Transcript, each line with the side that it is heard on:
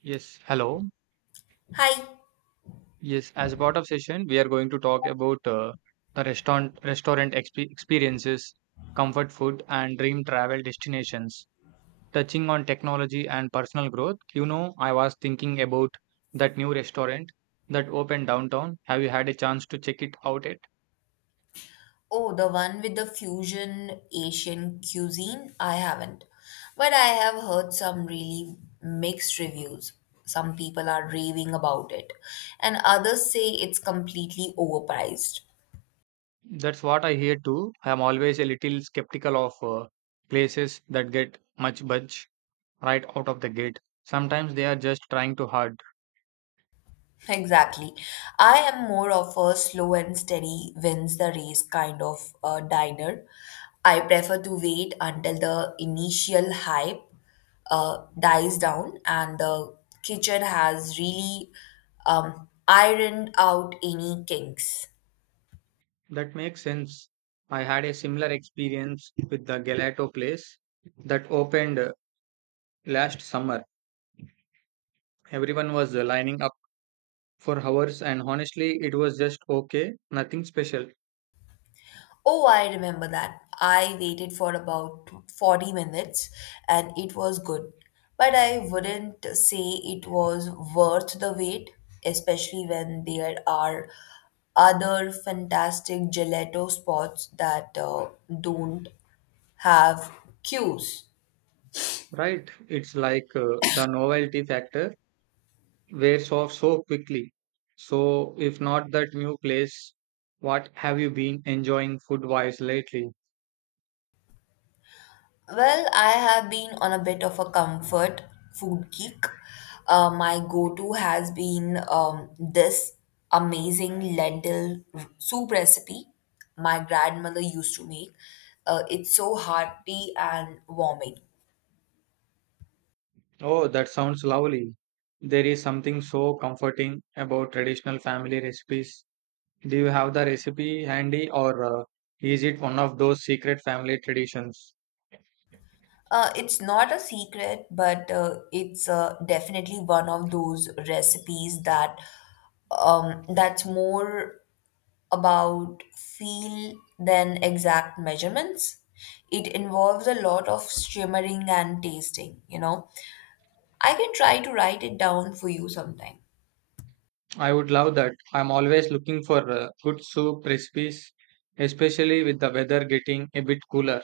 right: Yes, hello.
left: Hi.
right: Yes, as a part of session, we are going to talk about the restaurant experiences, comfort food, and dream travel destinations. Touching on technology and personal growth, you know, I was thinking about that new restaurant that opened downtown. Have you had a chance to check it out yet?
left: Oh, the one with the fusion Asian cuisine? I haven't. But I have heard some really mixed reviews. Some people are raving about it, and others say it's completely overpriced.
right: That's what I hear too. I am always a little skeptical of places that get much budge right out of the gate. Sometimes they are just trying too hard.
left: Exactly. I am more of a slow and steady wins the race kind of diner. I prefer to wait until the initial hype dies down and the kitchen has really ironed out any kinks.
right: That makes sense. I had a similar experience with the gelato place that opened last summer. Everyone was lining up for hours, and honestly, it was just okay, nothing special,
left: Oh, I remember that. I waited for about 40 minutes and it was good. But I wouldn't say it was worth the wait, especially when there are other fantastic gelato spots that don't have queues.
right: right? It's like the novelty factor wears off so quickly. So, if not that new place, what have you been enjoying food wise lately?
left: Well, I have been on a bit of a comfort food kick. My go-to has been this amazing soup recipe my grandmother used to make. It's so hearty and warming.
right: Oh, that sounds lovely. There is something so comforting about traditional family recipes. Do you have the recipe handy, or is it one of those secret family traditions?
left: It's not a secret, but it's definitely one of those recipes that that's more about feel than exact measurements. It involves a lot of shimmering and tasting. I can try to write it down for you sometime.
right: I would love that. I'm always looking for good soup recipes, especially with the weather getting a bit cooler.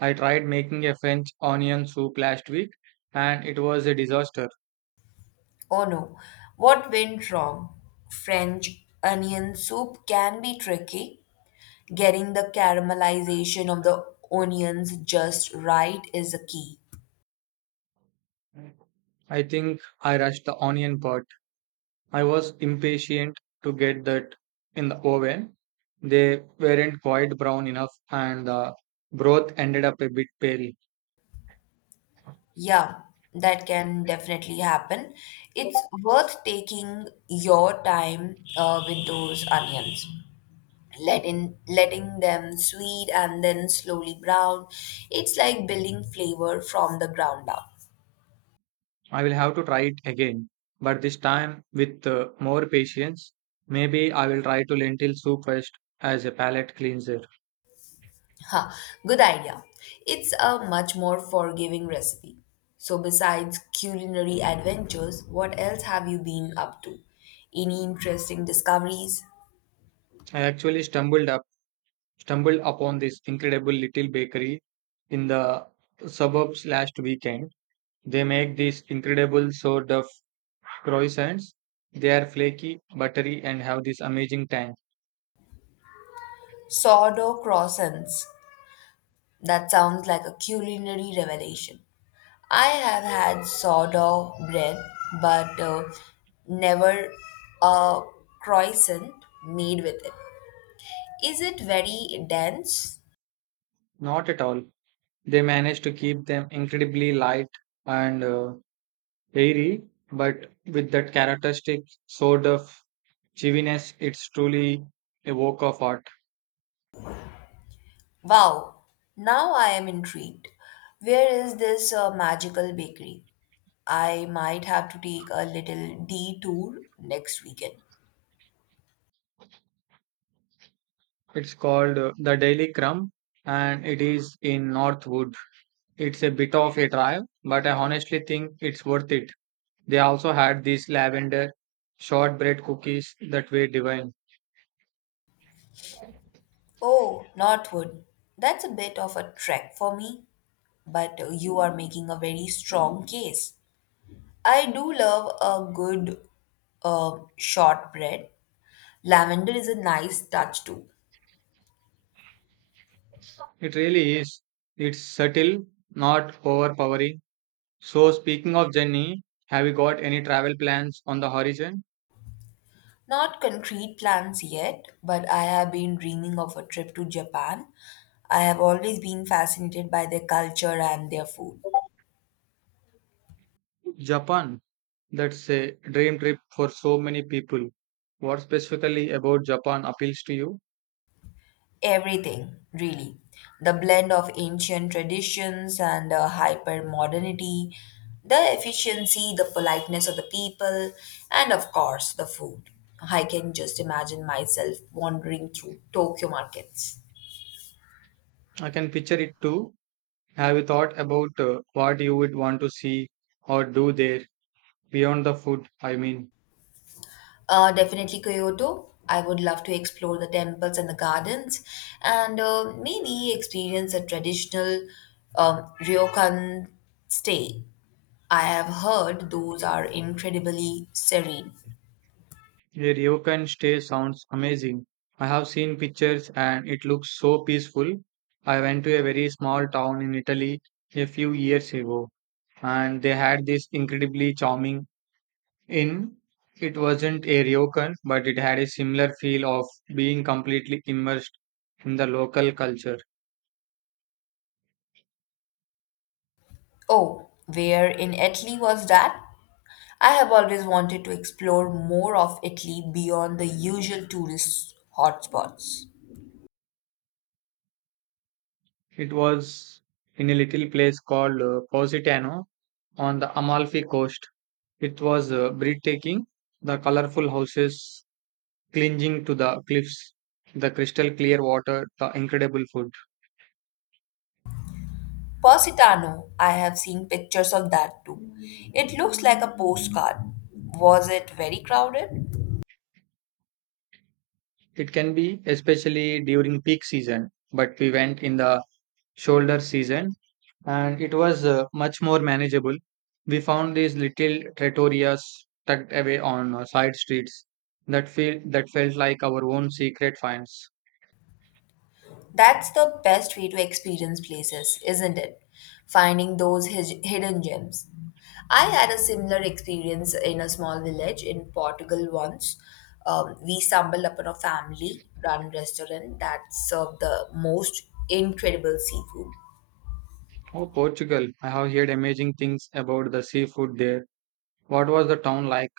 right: I tried making a French onion soup last week and it was a disaster.
left: Oh no, what went wrong? French onion soup can be tricky. Getting the caramelization of the onions just right is the key.
right: I think I rushed the onion part. I was impatient to get that in the oven. They weren't quite brown enough and the broth ended up a bit pale.
left: Yeah, that can definitely happen. It's worth taking your time with those onions. Letting them sweet and then slowly brown. It's like building flavor from the ground up.
right: I will have to try it again, but this time with more patience. Maybe I will try to lentil soup first as a palate cleanser.
left: Huh, good idea. It's a much more forgiving recipe. So besides culinary adventures, what else have you been up to? Any interesting discoveries?
right: I actually stumbled up stumbled upon this incredible little bakery in the suburbs last weekend. They make these incredible sort of croissants. They are flaky, buttery, and have this amazing tang.
left: Sourdough croissants. That sounds like a culinary revelation. I have had sourdough bread, but never a croissant made with it. Is it very dense?
right: Not at all. They manage to keep them incredibly light and airy, but with that characteristic sort of chiviness. It's truly a work of art.
left: Wow, now I am intrigued. Where is this magical bakery? I might have to take a little detour next weekend.
right: It's called The Daily Crumb and it is in Northwood. It's a bit of a drive, but I honestly think it's worth it. They also had these lavender shortbread cookies that were divine.
left: Oh, Northwood. That's a bit of a trek for me, but you are making a very strong case. I do love a good shortbread. Lavender is a nice touch too.
right: It really is. It's subtle, not overpowering. So, speaking of Jenny, have you got any travel plans on the horizon?
left: Not concrete plans yet, but I have been dreaming of a trip to Japan. I have always been fascinated by their culture and their food.
right: Japan. That's a dream trip for so many people. What specifically about Japan appeals to you?
left: Everything, really. The blend of ancient traditions and hyper modernity, the efficiency, the politeness of the people, and of course, the food. I can just imagine myself wandering through Tokyo markets.
right: I can picture it too. Have you thought about what you would want to see or do there beyond the food? I mean,
left: Definitely Kyoto. I would love to explore the temples and the gardens and maybe experience a traditional ryokan stay. I have heard those are incredibly serene.
right: a ryokan stay sounds amazing. I have seen pictures and it looks so peaceful. I went to a very small town in Italy a few years ago and they had this incredibly charming In, it wasn't a ryokan, but it had a similar feel of being completely immersed in the local culture.
left: Oh, where in Italy was that? I have always wanted to explore more of Italy beyond the usual tourist hotspots.
right: It was in a little place called Positano on the Amalfi coast. It was breathtaking, the colorful houses clinging to the cliffs, the crystal clear water, the incredible food.
left: Positano, I have seen pictures of that too. It looks like a postcard. Was it very crowded?
right: It can be, especially during peak season, but we went in the shoulder season and it was much more manageable. We found these little trattorias tucked away on side streets that feel that felt like our own secret finds.
left: That's the best way to experience places, isn't it? Finding those hidden gems. I had a similar experience in a small village in Portugal once. We stumbled upon a family run restaurant that served the most incredible seafood.
right: Oh, Portugal! I have heard amazing things about the seafood there. What was the town like?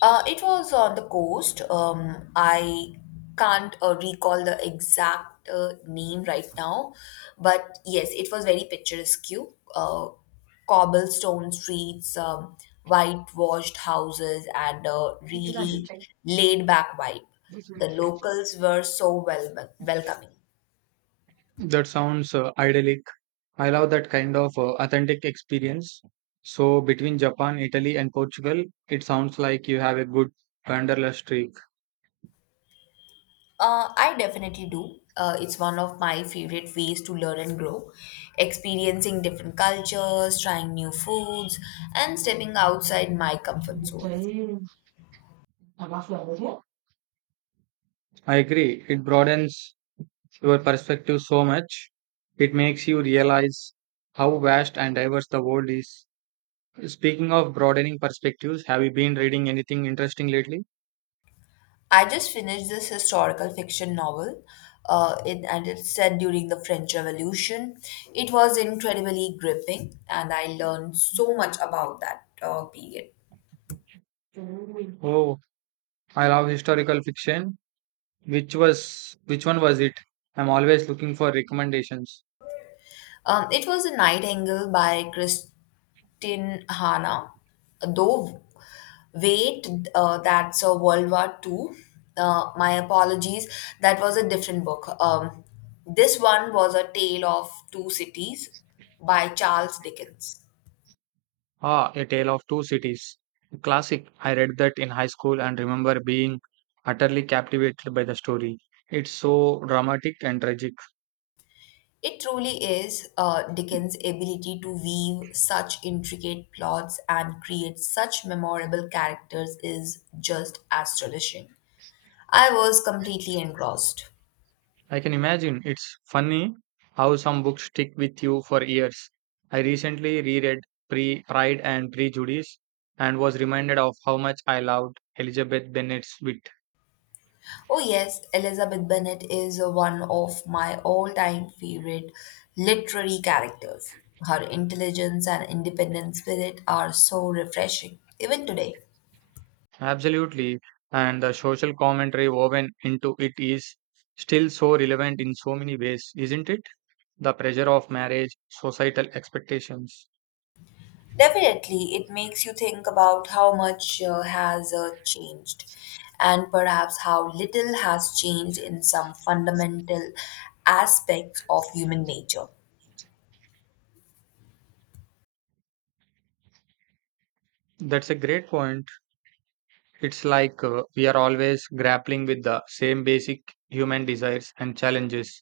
left: It was on the coast. I can't recall the exact name right now, but yes, it was very picturesque. Uh, Cobblestone streets, whitewashed houses, and a really laid back vibe. The locals were so welcoming.
right: That sounds idyllic. I love that kind of authentic experience. So between Japan, Italy, and Portugal, it sounds like you have a good wanderlust streak.
left: I definitely do. It's one of my favorite ways to learn and grow. Experiencing different cultures, trying new foods, and stepping outside my comfort zone.
right: I agree. It broadens your perspective so much. It makes you realize how vast and diverse the world is. Speaking of broadening perspectives, have you been reading anything interesting lately?
left: I just finished this historical fiction novel, and it's set during the French Revolution. It was incredibly gripping, and I learned so much about that period.
right: Oh, I love historical fiction. Which one was it? I'm always looking for recommendations.
left: It was *The Nightingale by Chris, Tinhana, though wait, that's a World War Two. My apologies, that was a different book. This one was A Tale of Two Cities by Charles Dickens.
right: Ah, A Tale of Two Cities. Classic. I read that in high school and remember being utterly captivated by the story. It's so dramatic and tragic.
left: It truly is Dickens' ability to weave such intricate plots and create such memorable characters is just astonishing. I was completely engrossed.
right: I can imagine. It's funny how some books stick with you for years. I recently reread Pre Pride and Prejudice and was reminded of how much I loved Elizabeth Bennet's wit.
left: Oh, yes, Elizabeth Bennet is one of my all time favorite literary characters. Her intelligence and independent spirit are so refreshing, even today.
right: Absolutely, and the social commentary woven into it is still so relevant in so many ways, isn't it? The pressure of marriage, societal expectations.
left: Definitely, it makes you think about how much has changed, and perhaps how little has changed in some fundamental aspects of human nature.
right: That's a great point. It's like we are always grappling with the same basic human desires and challenges,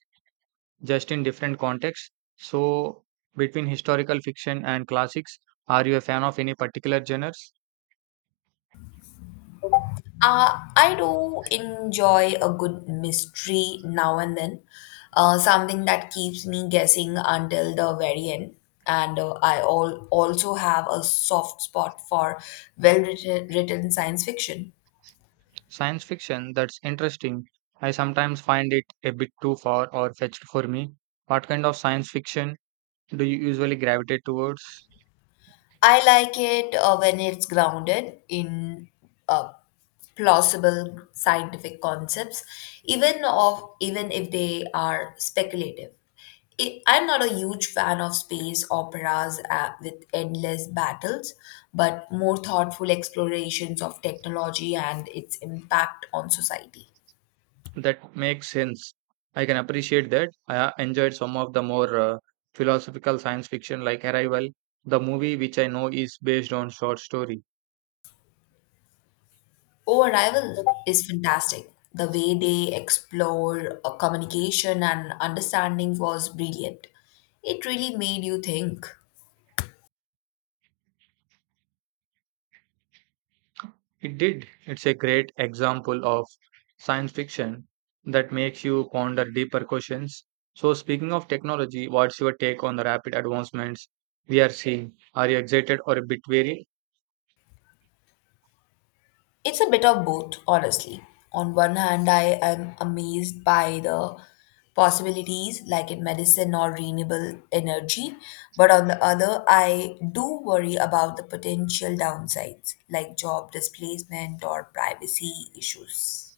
right: just in different contexts. So, between historical fiction and classics, are you a fan of any particular genres?
left: Uh, I do enjoy a good mystery now and then, something that keeps me guessing until the very end. And I all also have a soft spot for well written science fiction.
right: Science fiction, that's interesting. I sometimes find it a bit too far or fetched for me. What kind of science fiction do you usually gravitate towards?
left: I like it when it's grounded in uh, plausible scientific concepts, even if they are speculative. I'm not a huge fan of space operas with endless battles, but more thoughtful explorations of technology and its impact on society.
right: That makes sense. I can appreciate that. I enjoyed some of the more philosophical science fiction like Arrival, the movie, which I know is based on short story.
left: Oh, Arrival is fantastic. The way they explore communication and understanding was brilliant. It really made you think.
right: It did. It's a great example of science fiction that makes you ponder deeper questions. So, speaking of technology, what's your take on the rapid advancements we are seeing? Are you excited or a bit wary?
left: It's a bit of both, honestly. On one hand, I am amazed by the possibilities like in medicine or renewable energy, but on the other, I do worry about the potential downsides like job displacement or privacy issues.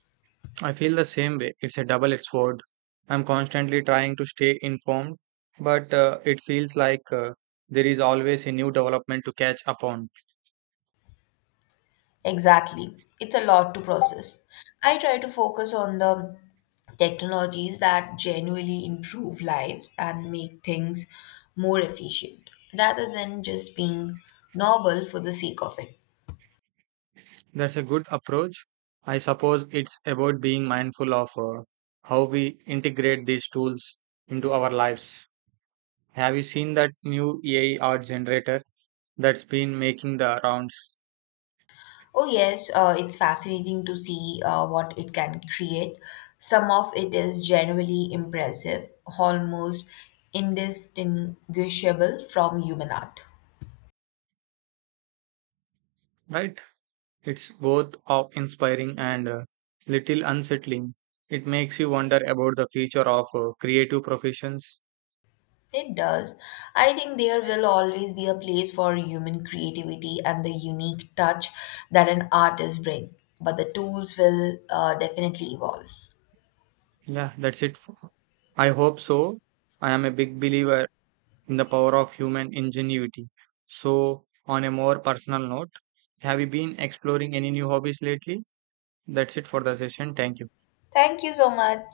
right: I feel the same way. It's a double edged sword. I'm constantly trying to stay informed, but it feels like there is always a new development to catch up on.
left: Exactly. It's a lot to process. I try to focus on the technologies that genuinely improve lives and make things more efficient rather than just being novel for the sake of it.
right: That's a good approach. I suppose it's about being mindful of how we integrate these tools into our lives. Have you seen that new AI art generator that's been making the rounds?
left: Oh, yes, it's fascinating to see what it can create. Some of it is genuinely impressive, almost indistinguishable from human art.
right: Right? It's both awe inspiring and a little unsettling. It makes you wonder about the future of creative professions.
left: It does. I think there will always be a place for human creativity and the unique touch that an artist brings, but the tools will definitely evolve.
right: Yeah, that's it. I hope so. I am a big believer in the power of human ingenuity. So, on a more personal note, have you been exploring any new hobbies lately? That's it for the session. Thank you.
left: Thank you so much.